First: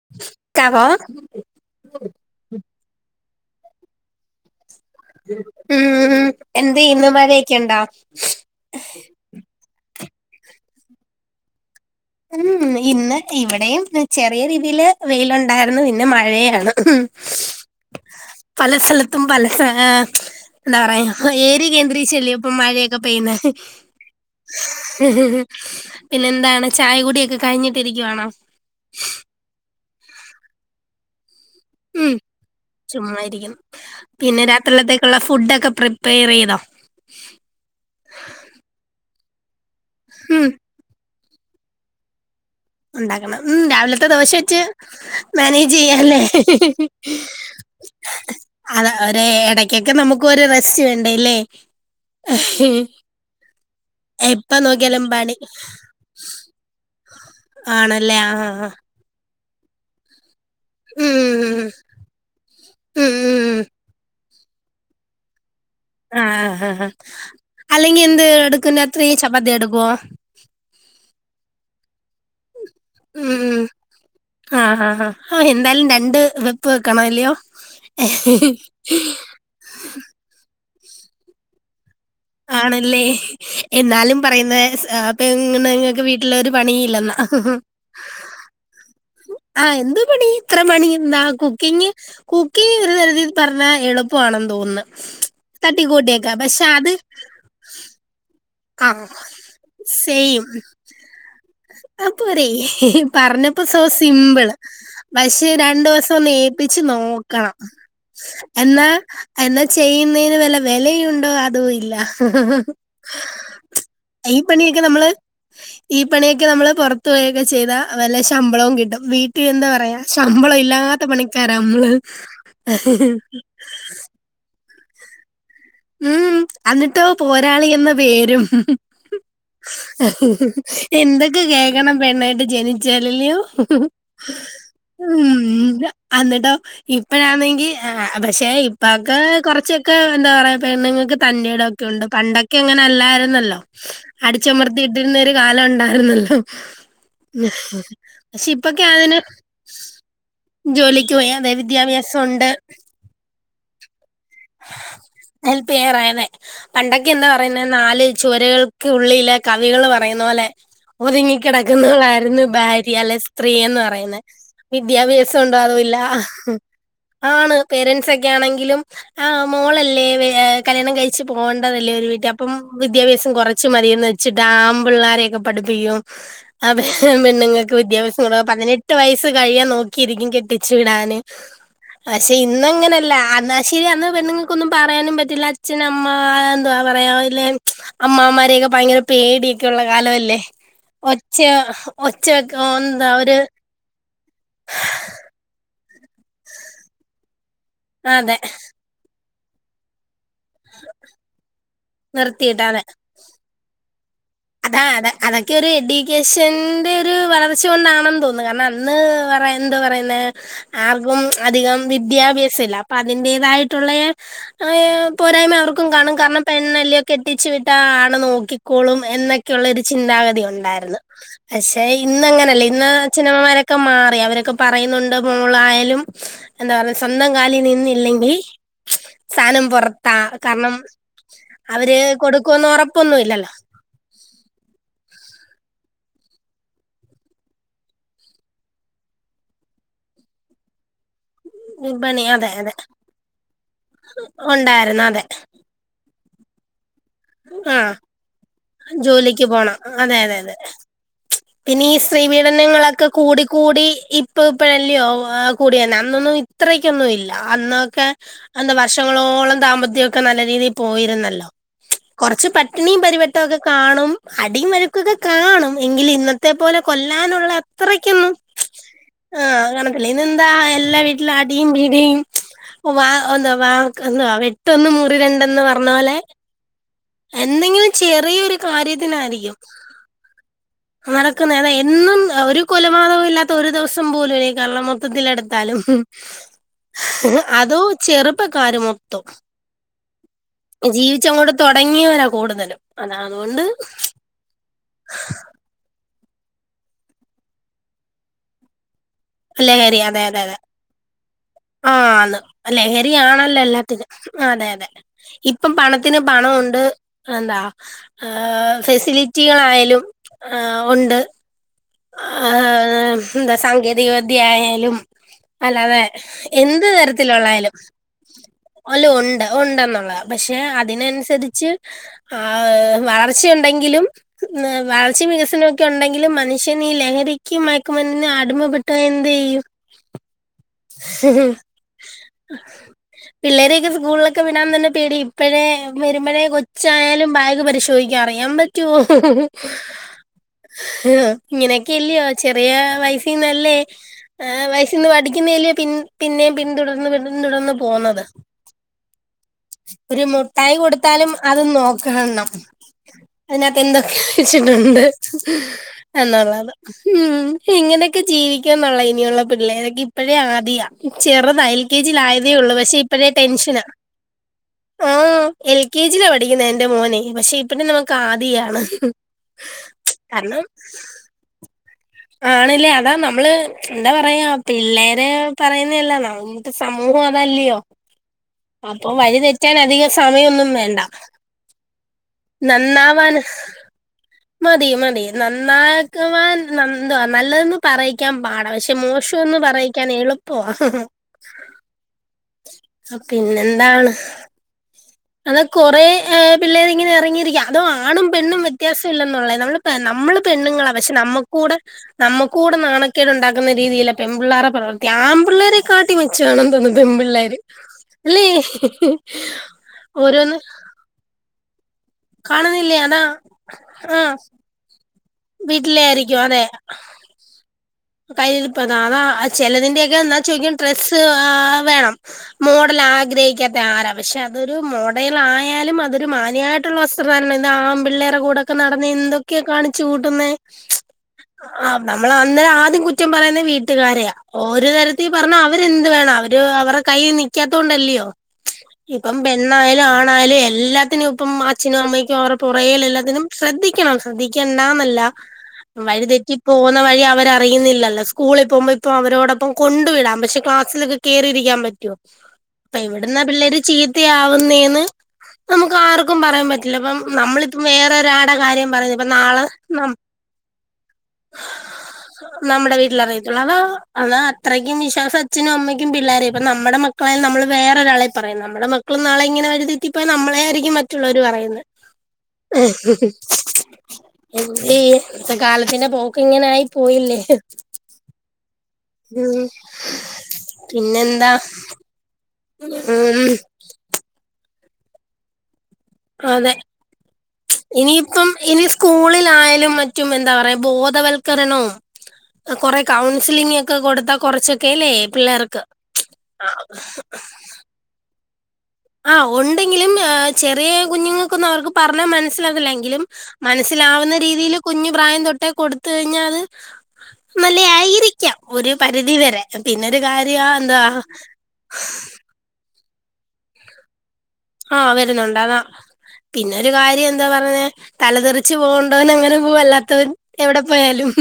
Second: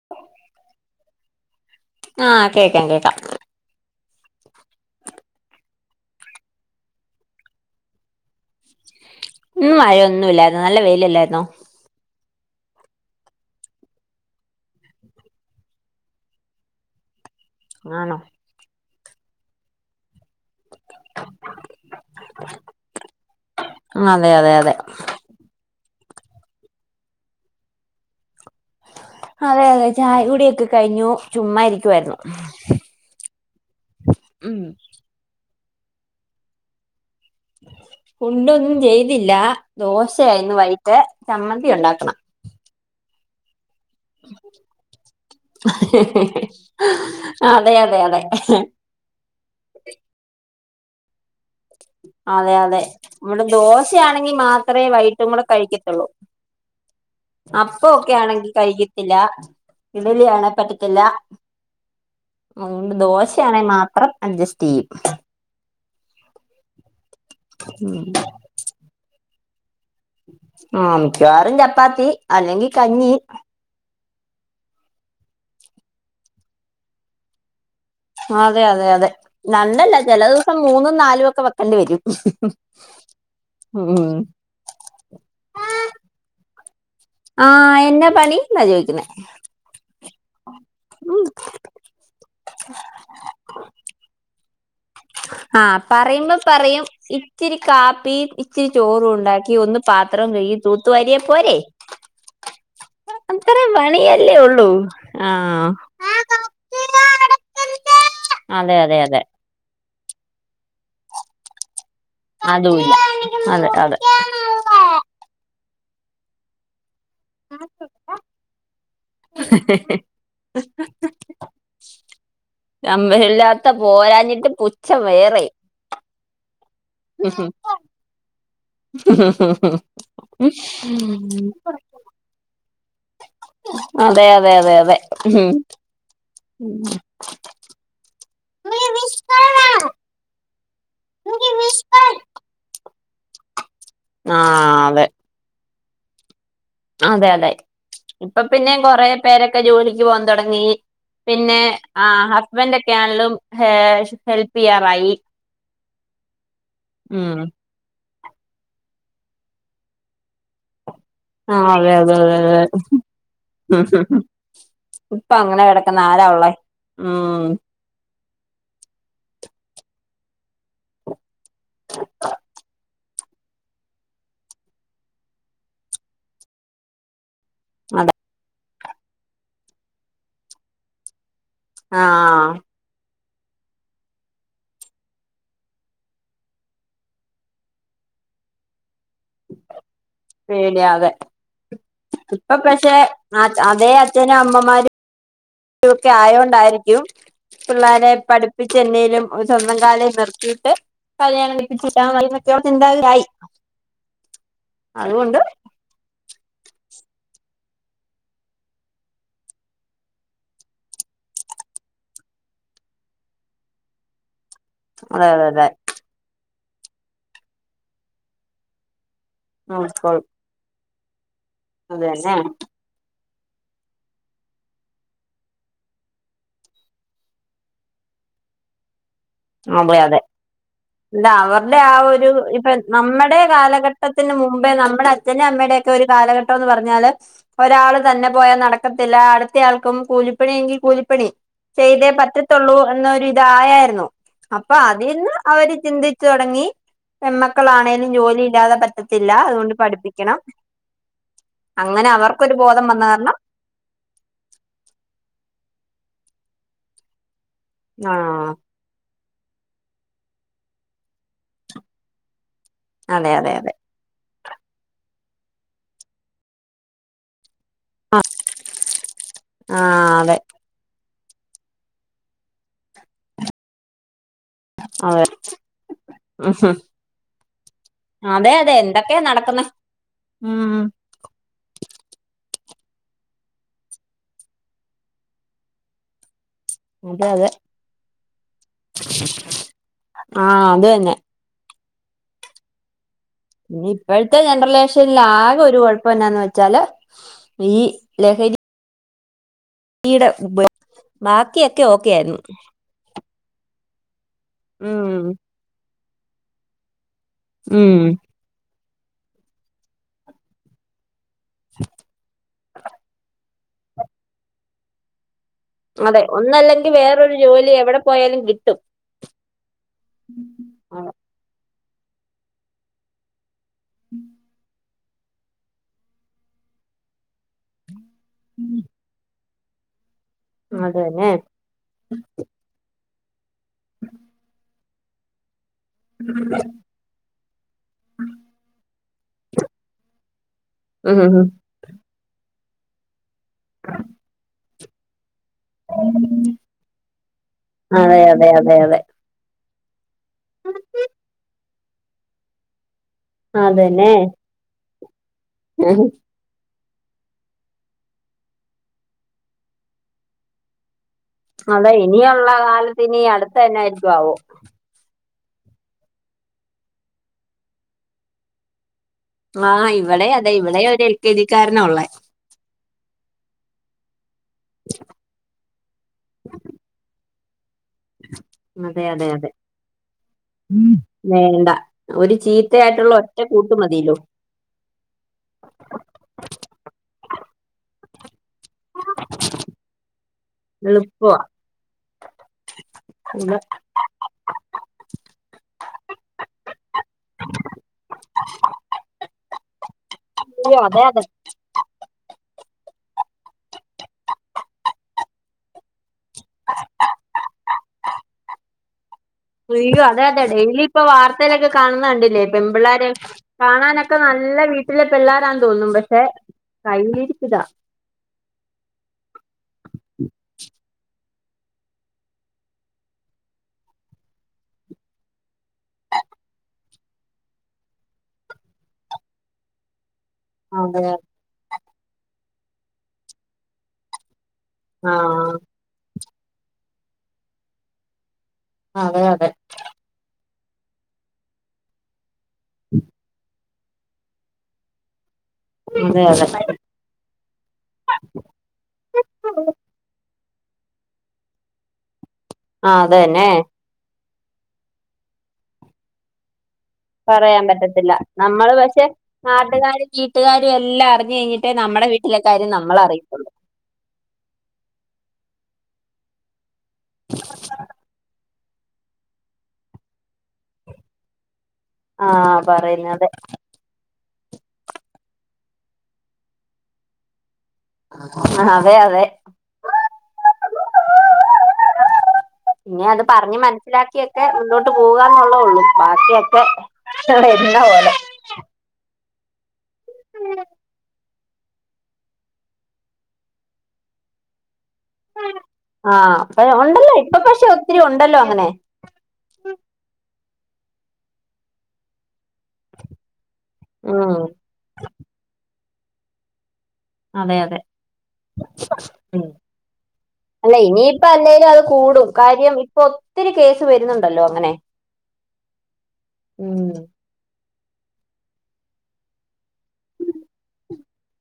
[unintelligible] ആഹ് കേക്കാം കേക്കാം ഉം ഉം എന്ത് ചെയ്യുന്നു മഴയൊക്കെ ഉണ്ടോ ഇന്നും മഴ ഒന്നുല്ല. നല്ല വെയിൽ അല്ലായിരുന്നോ ഉം ഇന്ന് ഇവിടെയും ചെറിയ രീതിയിൽ വെയിലുണ്ടായിരുന്നു ഇന്ന് മഴയാണ് ഉം [inaudible] ആണോ പല സ്ഥലത്തും പല സേ എന്താ പറയാ ഏരി കേന്ദ്രീ ചെലേപ്പോ മഴയൊക്കെ പെയ്യുന്നെ അതെ അതെ അതെ പിന്നെ എന്താണ് ചായകുടി ഒക്കെ കഴിഞ്ഞിട്ടിരിക്കുവാണോ അതെ അതെ ചായ കുടിയൊക്കെ കഴിഞ്ഞു ചുമ്മാ ഇരി ഉം ചുമായിരിക്കും പിന്നെ ഉം രാത്രിലത്തേക്കുള്ള ഫുഡൊക്കെ പ്രിപ്പയർയ്തോ ഫുണ്ടൊന്നും ചെയ്തില്ല ഉം ദോശയായിരുന്ന് വൈകിട്ട് ചമ്മന്തി ഉണ്ടാക്കണം. ഉണ്ടാക്കണം ഉം രാവിലെ തെ ദോശ വെച്ച് മാനേജ് ചെയ്യല്ലേ അതെ അതെ അതെ അതാ ഒരേ ഇടക്കൊക്കെ നമുക്ക് ഒര് റസ്റ്റ് വേണ്ടല്ലേ അതെ അതെ മ്മുടെ ദോശയാണെങ്കി എപ്പൊ മാത്രേ നോക്കിയാലും വൈകിട്ടും പണി മ്മള് കഴിക്കത്തൊള്ളൂ അപ്പം ഒക്കെ ആണല്ലേ ആ ആ ആണെങ്കിൽ ആ കഴിക്കത്തില്ല ഇഡ്ഡലി ആണ്. പറ്റത്തില്ല ഉം അതുകൊണ്ട് ഉം ഉം ദോശയാണെ മാത്രം അഡ്ജസ്റ്റ് ചെയ്യും. ആഹ് ഹ ഹാ അല്ലെങ്കി എന്ത് എടുക്കുന്ന അത്രയും ചപ്പാത്തി എടുക്കുവോ ആഹ് മിക്കവാറും ചപ്പാത്തി അല്ലെങ്കി കഞ്ഞി ഉം ആഹ് ആഹ് ആഹ് എന്തായാലും രണ്ട് വെപ്പ് വെക്കണം അല്ലയോ അതെ അതെ അതെ നല്ലല്ല ചിലെ ദിവസം മൂന്നും നാലും ഒക്കെ വെക്കേണ്ടി വരും. ആണല്ലേ ഉം എന്നാലും പറയുന്ന പ്പങ്ങനെങ്ങൾക്ക് വീട്ടിൽ ഒരു പണി ഇല്ലെന്നാ ആഹ് എന്നാ പണി എന്നാ ചോദിക്കുന്നേ ആഹ് എന്തു പണി ഇത്ര പണി ഇന്നാ കുക്കിങ്ങ് കുക്കിങ്ങ് ഒരു തരത്തിൽ പറഞ്ഞ എളുപ്പമാണെന്ന് തോന്നുന്നു. ആഹ് തട്ടിക്കൂട്ടിയൊക്കെ പറയുമ്പോ പക്ഷെ പറയും അത് ഇത്തിരി കാപ്പി ഇത്തിരി ആ ചോർ ഉണ്ടാക്കി ഒന്ന് പാത്രം സെയിം കഴുകി തൂത്തൂ വാരിയ പോരെ ആ പോരെ അത്ര പറഞ്ഞപ്പോ സോ പണിയല്ലേ സിമ്പിൾ ഉള്ളൂ ആ പക്ഷെ രണ്ട് ദിവസം ഒന്ന് ഏൽപ്പിച്ച് നോക്കണം. അതെ എന്നാ അതെ അതെ എന്നാ ചെയ്യുന്നതിന് വല്ല വിലയുണ്ടോ അതോ ഇല്ല അതൂല്ല അതെ അതെ ഈ പണിയൊക്കെ നമ്മൾ ഈ പണിയൊക്കെ നമ്മൾ പുറത്തു പോയൊക്കെ ചെയ്താ വല്ല ശമ്പളവും കിട്ടും. വീട്ടിൽ എന്താ പറയാ ശമ്പളം ഇല്ലാത്ത പണിക്കാർ മ്മൾ ത്ത പോരാഞ്ഞിട്ട് പുച്ചം വേറെയായി. ഉം എന്നിട്ടോ പോരാളി എന്ന പേരും എന്തൊക്കെ കേൾക്കണം പെണ്ണായിട്ട് ജനിച്ചാ അല്ലയോ അതെ അതെ അതെ അതെ ഉം അന്നിട്ടോ ഇപ്പഴാണെങ്കിൽ ആഹ് പക്ഷെ ഇപ്പാക്ക് കൊർച്ചൊക്കെ എന്താപറയാ പെണ്ണുങ്ങക്ക് തന്റെടൊക്കെഉണ്ട് പണ്ടൊക്കെ അങ്ങനെഅല്ലായിരുന്നല്ലോ. ആഹ് അതെ അടിച്ചമർത്തിഇട്ടിരുന്നേരു കാലഇണ്ടയിര്ന്നല്ലോ? അതെ, അതെ ഇപ്പപിന്നെ കൊറെ അതിന് പേരൊക്കെ ജോലിക്ക് പോആൻതുടങ്ങി. ജോലിക്ക് പോയി അതെ പിന്നെ വിദ്യാഭ്യാസം ആഹ് ഉണ്ട് ഹസ്ബെന്റൊക്കെണെലും ഹേ ഹെൽപ് ചെയ്യാറായി ഹെൽപെയ്യാറായെന്നേ പണ്ടൊക്കെ ഉം എന്താപറയുന്നേ നാല് ചുവരകൾക്ക് ഉള്ളിലെ കവികള് പറയുന്നപോലെ ആഹ് അതെ അതെ അതെ ഒതുങ്ങിക്കിടക്കുന്നവളായിരുന്നു അതെ ഭാര്യ അല്ലേസ്ത്രീയെന്ന് പറയുന്ന വിദ്യാഭ്യാ പ്പഅങ്ങനെ കെടക്കുന്നെ ആരാഉള്ളേ ഉം പേരന്റ്സൊക്കെ ആണെങ്കിലും ആഹ് മോളല്ലേ വെ കല്യാണംകയ് ച്ച് പോവേണ്ടതല്ലേ ഒര് വീട്ടിഅപ്പം വിദ്യാഭ്യാസംകൊർച്ച് മതിയെന്ന് വെച്ചിട്ട് ആൺ പിള്ളാരെയൊക്കെ പഠിപ്പിക്കും അതെപെണ്ണുങ്ങക് ക്ക് അതെ വിദ്യാഭ്യാസം കൊറ പതിനെട്ട് വയസ്സ് കഴിയാൻ നോക്കിയിരിക്കും കെട്ടിച്ചു വിടാന് പക്ഷെ ആഹ് ഇന്നങ്ങനെയല്ല അന്ന് ശരി അന്ന്പെണ്ണുങ്ങൾക്കൊന്നും പറയാനും പറ്റില്ല അച്ഛന്അമ്മ എന്തുവാ പറയാല്ലെ അമ്മാവന്മാരെയൊക്കെ ഭയങ്കരം പേടിയൊക്കെഉള്ള കാലല്ലേ പേടിയാ അതെ ഒച്ചഹ് ഒച്ചവെക്കൊ ന്താ ഒര് അതെ ച്ചനും അമ്മമാരും രുഒക്കെ ആയൊണ്ടായിരിക്കും പിള്ളാരെ അതെ പഠിപ്പിച്ച് എന്തേലുംസ്വന്തം കാലേ നിർ കിട്ട് കല്യാണം കഴിപ്പിച്ചിട്ടാമതിന്നൊക്കെ നിർത്തിയിട്ടാണ് ചിന്താഗതിയായി അതാ അത് അതുകൊണ്ട് അതൊക്കെ ഒരെടി ക്കേഷന്റെ ഒര് വളർച്ചകൊണ്ടാണെന്ന് തോന്നുന്നു കാരണംഅന്ന് പറയാഎന്തോ പറയുന്നേ ആർക്കും അധികം വിദ്യാഭ്യാസംഇല്ല അപ്പൊ അതിന്റേതായിട്ടുള്ളെ ഹയെ അതെ അതെ പോരായ്മ അതെ അവർക്കും കാണും കാരണം പെണ്ണെല്ലെയോ കെട്ടിച്ച് വിട്ടാ ആണ് നോക്കിക്കോളും എന്നൊക്കെയുള്ളൊരു നോക്കിക്കോളും ചിന്താഗതി ഉണ്ടായിരുന്നു. പക്ഷെ അത് തന്നെ ഇന്നങ്ങനല്ല ഇന്ന് അച്ഛനമ്മമാരൊക്കെമാറി അവരൊക്കെ പറയുന്നുണ്ട് മോളായാലും എന്താ പറയസ്വന്തംകാലി നിന്നില്ലെങ്കി അതെ, അതെ ഇതവരുടെ അവര് ആഒരു കൊടുക്കുമെന്ന് ഇപ്പൊ ഉറപ്പൊന്നും ഇല്ലല്ലോ നമ്മടെകാലഘട് ഘട്ടത്തിന് മുമ്പേ നമ്മടെ അച്ഛന്റെ അമ്മെടെക്കെ ഒര്കാലഘട്ടോന്ന് പറഞ്ഞാല് ഒരാള്തന്നെ പോയാനടക്കത്തില്ല അടുത്തയാൾക്കും കൂലിപ്പണിയെങ്കി കൂലിപ്പണി വിപണി അതെ അതെ ചെയ്തേപറ്റെത്തുള്ളൂ എന്നൊരു ഇതായാരുന്നു. അപ്പൊ ഉണ്ടായിരുന്നു അതെ അതിന്ന് അവര്ചിന്തിച്ചു തൊടങ്ങി പെമ്മക്കളാണേലും ജോലി ഇല്ലാതെപറ്റ് ജോലിക്ക്പോണം അതെ, അതെ അതെ പിന്നീ അങ്ങനെ അവർക്കൊരു ബോധം വന്ന കാരണം സ്ത്രീപീഡനങ്ങളൊക്കെകൂടി കൂടി ഇപ്പഇപ്പഴല്ലയോ കൂടെയെന്നേ അന്നൊന്നും ഇത്രക്കൊന്നുല്ല അന്ന് ക്കെ ആഹ് എന്ത വർഷങ്ങളോളം ദാമ്പത്യൊക്കെ നല്ലേരീതിൽ പോയിരുന്നല്ലോ കൊർച്ച് പട്ടിണീം പരിപട് അതെ അതെ അതെ ക്കാണും അടീം വഴക്കൊക്കെകാണും എങ്കില് ഇന്നെത്തെപോലെ കൊല്ലാനുള്ള അത്രേക്കൊന്നും ആഹ് കാണത്തില്ല ഇ ന്നെന്താ എല്ലാവീട്ടിലും അടിംപിടിം വാ ന്ത വാ എന്ത വെട് ട്ടൊന്ന് മുറിരണ്ടന്ന് പറഞ്ഞപോലെ ആഹ എന്തെങ്കിലും ചെറിയൊരു എന്തൊക്കെയാ കാര്യത്തിനായിരിക്കും നടക്കുന്നെ ഉം നടക്കുന്നേ ഏതാഎന്നുംഎഒര് കൊലപാതകോല്ലാത്ത ഒര്ദിവസം പോലുല ഈ കേരളം മൊത്തത്തിലെടുത്താലും അതെ അതെ [inaudible] അതോ ചെറുപ്പക്കാര് മൊത്തം ആഹ് അത് തന്നെ ജീവിച്ചങ്ങോട്ട് തൊടങ്ങിയവരാ കൂടുതലും അതാ അതോണ്ട് ഇപ്പോഴത്തെ ജനറേഷനിൽ ആകെ ഒര് കുഴപ്പംയെന്താന്ന് വെച്ചാല് ഈലഹരി ലെഹരി അതെ അതെ അതെ ബാക്കിയൊക്കെ ഓക്കൊയാരുന്നു ദിയാണല്ലോ എല്ലാത്തിനും അതെ അതെ ഉം ഇപ്പൊ പണത്തിന് പണമുണ്ട് എന്താ ഉം ഫെസിലിറ്റികളായാലും ആഹ് ഒണ്ട് ആഹ് ന്താ സാങ്കേ തിക വിദ്യ ആയാലും അല്ലാതെ അതെ എന്ത് ഒന്നല്ലെങ്കിൽ വേറൊരു ജോലി തരത്തിലുള്ളയാലും എവിടെ പോയാലും കിട്ടും അല്ല ഉണ്ട് ഉണ്ടെന്നുള്ളതാ പക്ഷെ അതിനനുസരിച്ച് ആഹ് വളർച്ചയുണ്ട് ണ്ടെങ്കിലും വളർച്ചേം വികസനമൊക്കെ ഇണ്ടെങ്കിലും മനുഷ്യനി ലഹരി ക്കും മയക്കു മരുന്നിനും അടിമപ്പെട്ടാ എന്തു ചെയ്യും അതന്നെ പിള്ളേരെയൊക്കെ സ്കൂളിലൊക്കെ വിടാൻ തന്നെ പേടി ഇപ്പഴേ വെരുമ്പഴേ കൊച്ചായാലും ബാഗ് പരിശോധിക്കും അറിയാൻ പറ്റുവോ ആഹ് ഉം ഇങ്ങനെ ക്കല്ലയോ ചെറിയ വയസിന്നല്ലേ വയസിന്ന് പഠിക്കുന്നല്ലിയോ പിൻ പിന്നെയും പിന്തുടർന്ന് പിന്തുടർന്ന് അതെ പോന്നത് അതെ അതെ അതെ ഒരു മുട്ടായി കൊടുത്താലും അത് നോക്കണം അതിനാത്ത് അതന്നെ എന്തൊക്കെയാ ച്ചിട്ടുണ്ട് എന്നുള്ളത് ഉം ഇങ്ങനെയൊക്കെ ജീവിക്കാ എന്നുള്ള ഇനിയുള്ള പിള്ളേരൊക്കെ ഇപ്പഴേ ആദിയാ ചെറുതാ എൽ അതെ കെ ജിൽ ഇനിയുള്ള ആയതേ ഉള്ളൂ പക്ഷെ കാലത്ത് ഇനി ഇപ്പഴേ അടുത്ത ടെൻഷനാ എന്നായിരിക്കും ആവോ ആഹ് എൽ കെ ജിയിലാ പഠിക്കുന്നെ എൻ്റെ മോനെ പക്ഷെ ഇപ്പഴും നമുക്ക് ആദിയാണ് ആഹ് ഇവിടെ അതെ കാരണം ഇവിടെ ഒരു എൽ കെ ജി ക്കാരനാ ഒള്ളെ ആണല്ലേ അതാ നമ്മള് എന്താ പറയാ പിള്ളേര് പറയുന്നല്ലാ ന ഇന്നത്തെ സമൂഹം അതല്ലയോ അതെ അപ്പൊ അതെ അതെ വഴിതെറ്റാൻ അധികം സമയമൊന്നും ഉം. വേണ്ട വേണ്ട ഒരു ചീത്തയായിട്ടുള്ള നന്നാവാൻ ഒറ്റ കൂട്ടുമതില്ലോ മതി മതി നന്നാക്കവാൻ നവാ നല്ലതെന്ന് പറയിക്കാൻ പാടാ പശേ പക്ഷെ മോശംന്ന് പറയിക്കാൻ എളുപ്പവാ എളുപ്പവാ പിന്നെ പിന്നെന്താണ് അതാ കൊറെ ഏഹ് പിള്ളേരിങ്ങനെ ങ്ങിരിക്കാ അതോ ആണും പെണ്ണും വ്യത്യാസം ഇല്ലന്നൊള്ളയാ നമ്മള് അയ്യോ പെണ്ണുങ്ങളാ അതെ പക്ഷെ അതെ നമ്മ നമുക്കൂടെ നാണക്കേട് ഉണ്ടാക്കുന്ന രീതിയിലാ പെണ പിള്ളാർട പ്രവർത്തി ആൺ പിള്ളേര് കാട്ടി മെച്ചവാണെന്ന് തോന്നുന്നു പെമ്പിള്ളേര് അല്ലേ അയ്യോ അതെ അതെ ഓരോന്ന് ഡെയിലി ഇപ്പൊ വാർത്തയിലൊക്കെ കാണുന്നണ്ടി ല്ലേ പെൺ കാണുന്നില്ലേ പിള്ളാര് അതാ കാണാനൊക്കെ ആഹ് നല്ല വീട്ടിലെ പിള്ളാ രാന്ന് തോന്നും വീട്ടിലെ പക്ഷെ ആയിരിക്കും അതെ കൈയിലിരിപ്പിതാ കയ്യിലിപ്പതാ ചെിലതിന്റെക്കെ എന്നാ ചോയിക്കും ഡ്രസ്സ് വേണം മോഡൽ ആഗ്രഹിക്കാത്ത ആരാ പക്ഷെ അതൊരു മോഡേലായാലും അതൊരു മാന്യട് ള്ള വസ്ത്രധാരണ ആമ്പിള്ളേറെ കൂടെക്കെ നടന്ന് എന്തൊക്കെയാ കാണിച്ചു കൂട്ടുന്നെ അതെ ആഹ് നമ്മള് അന്നേരം ആദ്യം കുറ്റം പറയുന്ന വീട്ടുകാരെയാ ഒര് തരത്തി പറഞ്ഞ ആഹ് അവര്ന്ത് വേണം അവര് അവർടെ കയ്യീ നിക്കാത്ത കൊണ്ടല്ലിയോ അതെ ഇപ്പ അതെ പെ ണ്ണായാലും ആണായാലും എല്ലാത്തിനും ഇപ്പം അച്ഛനും അമ്മയ്ക്കും അവർട പുറകേ എല്ലാത്തിനും ശ്രദ്ധിക്കണം ശ്രദ്ധിക് ണ്ടന്നല്ല അതെ അതെ വഴിതെറ്റി പോന്ന വഴി അവര റിയുന്നില്ലല്ല സ്കൂളിൽ പോകുമ്പോ ഇപ്പൊ അവരോടൊപ്പം കൊണ്ടു വിടാം പക്ഷെ ക്ലാസിലൊക്കെ കേറിയിരിക്കാൻ പറ്റുമോ അപ്പ ആഹ് ഇവിടുന്നാ അതന്നെ പിള്ളേര് ചീത്തയാവുന്നേന്ന് നമുക്ക് ആർക്കും പറയാൻ പറ്റും ചെലപ്പം പറയാൻ നമ്മളിപ്പം പറ്റത്തില്ല വേറൊരാടെ നമ്മള് കാര്യം പക്ഷെ പറയ നാട്ടുകാരും വീട്ടുകാരും എല്ലാം അറിഞ്ഞു കഴിഞ്ഞിട്ടേ നമ്മുടെ വീട്ടിലെ കാര്യം നമ്മള അറിയത്തുള്ളൂ അതോ അതാ അത്രയ്ക്കും വിശ്വാസം അച്ഛനും അമ്മക്കും പിള്ളോരെയും ഇപ്പ നമ്മുടെ മക്കളെയും നമ്മള് വേറൊരാളെ പറയും നമ്മുടെ മക്കളും നാളെ ഇങ്ങനെ വഴി തെറ്റപ്പോയ നമ്മളെ ആരിക്കും മറ്റുള്ളവര് പറയുന്നെ ആഹ് പറയുന്നത് എന്തുചെയ്യും കാലത്തിന്റെ പോക്ക് ഇങ്ങനെ ആയി പോയില്ലേ ആ അതെ അതെ ഉ പിന്നെന്താ പിന്നെ അത് ഉം പറഞ്ഞ് മനസ്സിലാക്കിയൊക്കെ മുന്നോട്ട് പോകുകന്നേയുള്ളൂ ബാക്കിയൊക്കെ ഇവിടെ വരുന്ന പോലെ ഇപ്പം ഇനി സ്കൂളിലായാലും മറ്റും എന്താ പറയാ ബോധവൽക്കരണം കൊറെ കൗൺസിലിങ്ങ ക്കെ കൊടുത്തൽ കൊറച്ചൊക്കെല്ലേ പിള്ളേർക്ക് ആഹ് അപ്പൊ ഉണ്ടല്ലോ ഇപ്പൊ പക്ഷെ ഒത്തിരി ഉണ്ടല്ലോ അങ്ങനെ ആ ഉണ്ടെങ്കിലും ചെറിയ കുഞ്ഞുങ്ങൾക്കൊന്ന് അവർക്ക് പറഞ്ഞ മന സ്സിലവില്ലെങ്കിലും മനസ്സിലാവുന്ന ഉം രീതിൽ കുഞ്ഞു പ്രായം തൊട്ടേ കൊടുത്ത് കഴിഞ്ഞാൽ അത് അതെ അതെ നല്ലെ ആയിരിക്കാം ഒരു ഉം പരിധിവരെ പിന്നൊരു കാര്യ അല്ല എന്താ ഇനിയിപ്പ അല്ലേലും അത് കൂടും കാര്യം ഇപ്പൊ ഒത്തിരി കേസ് വരുന്നുണ്ടല്ലോ അങ്ങനെ ആഹ് വരുന്നുണ്ട് അതാ ഉം പിന്നൊരുകാര്യം എന്താ പറഞ്ഞേ തലതെറിച്ച് പോവണ്ടോനങ്ങനെ പോവല്ല ത്തോൻ എവിടെ പോയാലും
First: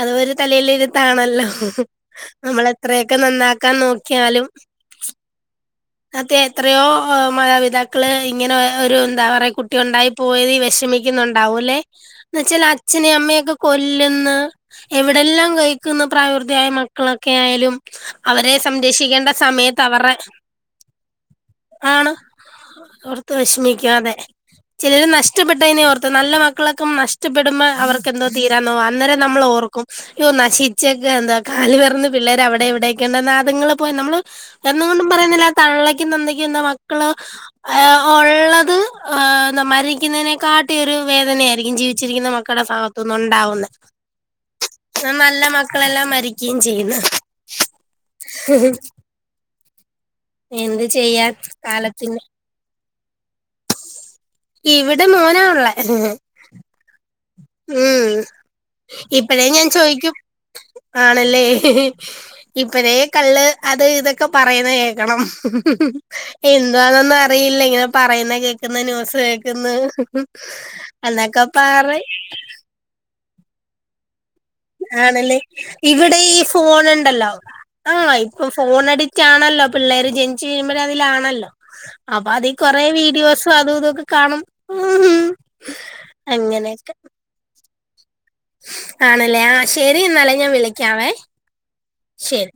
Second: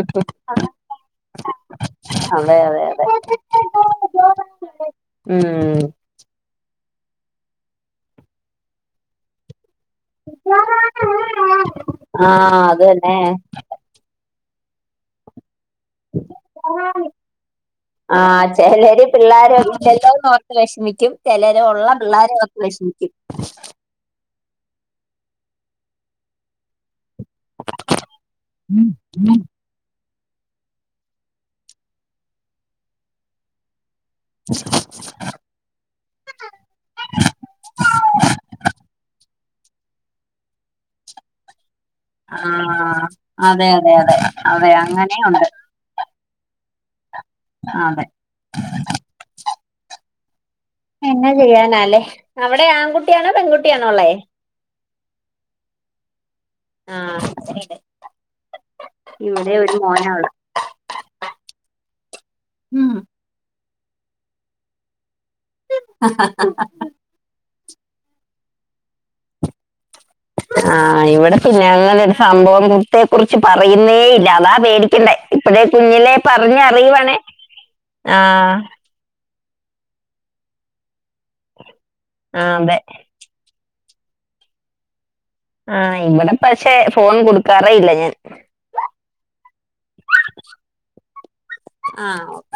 അത് ഒരു തലയിലെയ്ത്താണല്ലോ അതെ നമ്മൾ അതെ അതെ എത്രയൊക്കെ നന്നാക്കാൻ നോക്കിയാലും ഉം അതെ എത്രയോ മാതാപിതാക്കള് ഇങ്ങനെ ഒരു എന്താ പറയാ കുട്ടിയുണ്ടായി പോയതി വിഷമിക്കുന്നുണ്ടാവുല്ലേ ആഹ് എന്നെച്ചാൽ അത് അച്ഛനേ തന്നെ അമ്മയൊക്കെ കൊ ല്ലുന്ന എവിടെല്ലാം കയ് ക്കുന്ന പ്രായപൂർത്തിയായ മക്കളൊക്കെ ആയാലും ആ അവരെ സംരക്ഷിക്കേണ്ട സമയത്ത് അവറെ വെഷ്മിക്കും ചിലര് ഉള്ള പിള്ളേരെ ഓർത്ത് വിഷമിക്കും ക്കെ വെശ്മിക്കും അതെ ചിലർ നഷ്ടപ്പെട്ടതിനെ ഓർത്ത് നല്ല മക്കളൊക്കെ നഷ് ഷ്ടപ്പെടുമ്പോ അവർക്കെന്തോ തീരാനോവാ അന്നരം നമ്മളോർ ക്കും യ്യൊ നശിച്ചൊക്കെ എന്താ കാല് പറന്ന് പിള്ളേരെ അവിടെ ഇവിടെയൊക്കെ ഉണ്ട അത്ങ്ങെളെപോ നമ്മള് എന്നുകൊണ്ടും പറയുന്നില്ല തള്ളക്കും തന്തക്കും എന്താ മക്കള് അയാ ഉള്ളത് മരിക്കുന്നതിനെകാട്ടും ഒരു വേദനയായിരിക്കും ജീവി ച്ചിരിക്കുന്ന ആ മക്കളുടെ സ്ഥാനത്ത്ന്ന് ഉണ്ടാവുന്ന അതെ അതെ അതെ അതെ ന്ന നല്ല അങ്ങനെയുണ്ട് മക്കളെല്ലാം മരിക്കേംചെയ്യ്ന്ന് അതെ ഹ് ഹ് എന്ത് ചെയ്യാ എന്നാ ചെയ്യാനാല്ലേ കാലത്തിന് അവിടെ ആൺകുട്ടിയാണോ പെൺകുട്ടിയാണോ ഉള്ളേ ഇവിടെ മോനാ ഉള്ളെ ആഹ് ഉം ഇപ്പഴേ ഞാൻ ഒരു മോനാ ചോയിക്കും ഉള്ളെ ആണല്ലേ ഇപ്പഴേ കള്ള് അത് ഇതൊക്കെ പറയുന്നകേക്കണം എന്താന്നൊന്നർ അറിയില്ല ഇങ്ങനെ പറയുന്ന കേക്ക്‌ന്ന് ന്യൂസ്കേക്ന്ന് ആഹ് ഇവിടെ പിന്നങ്ങനൊരു സംഭവത്തെ കുറിച്ച് പറയുന്നേ ഇല്ല അതാ പേടിക്കണ്ടേ ആണല്ലേ ഇപ്പഴേ കുഞ്ഞിലെ ഇവിടെ ഈ പറഞ്ഞ് അറിയുവാണേ ഫോണുണ്ടല്ലോ ആ ഇപ്പൊ ഫോണടി റ്റാണല്ലോ പിള്ളേര് ജനിച്ചു വീഴുമ്പയേ അതിലാണല്ലോ അപ്പൊ ആ അത് അതെ കൊറേവീഡിയോസ് സ അതുതൊക്കെ കാണും ആഹ് ഇവടെ പക്ഷെ അങ്ങനെയൊക്കെ ഫോൺ കൊടുക്കാറേ ഇല്ല ഞാൻ ആണല്ലേ ആ ശരി എന്നാല് ഞാൻ വിളിക്കാവേ ആഹ് ശരി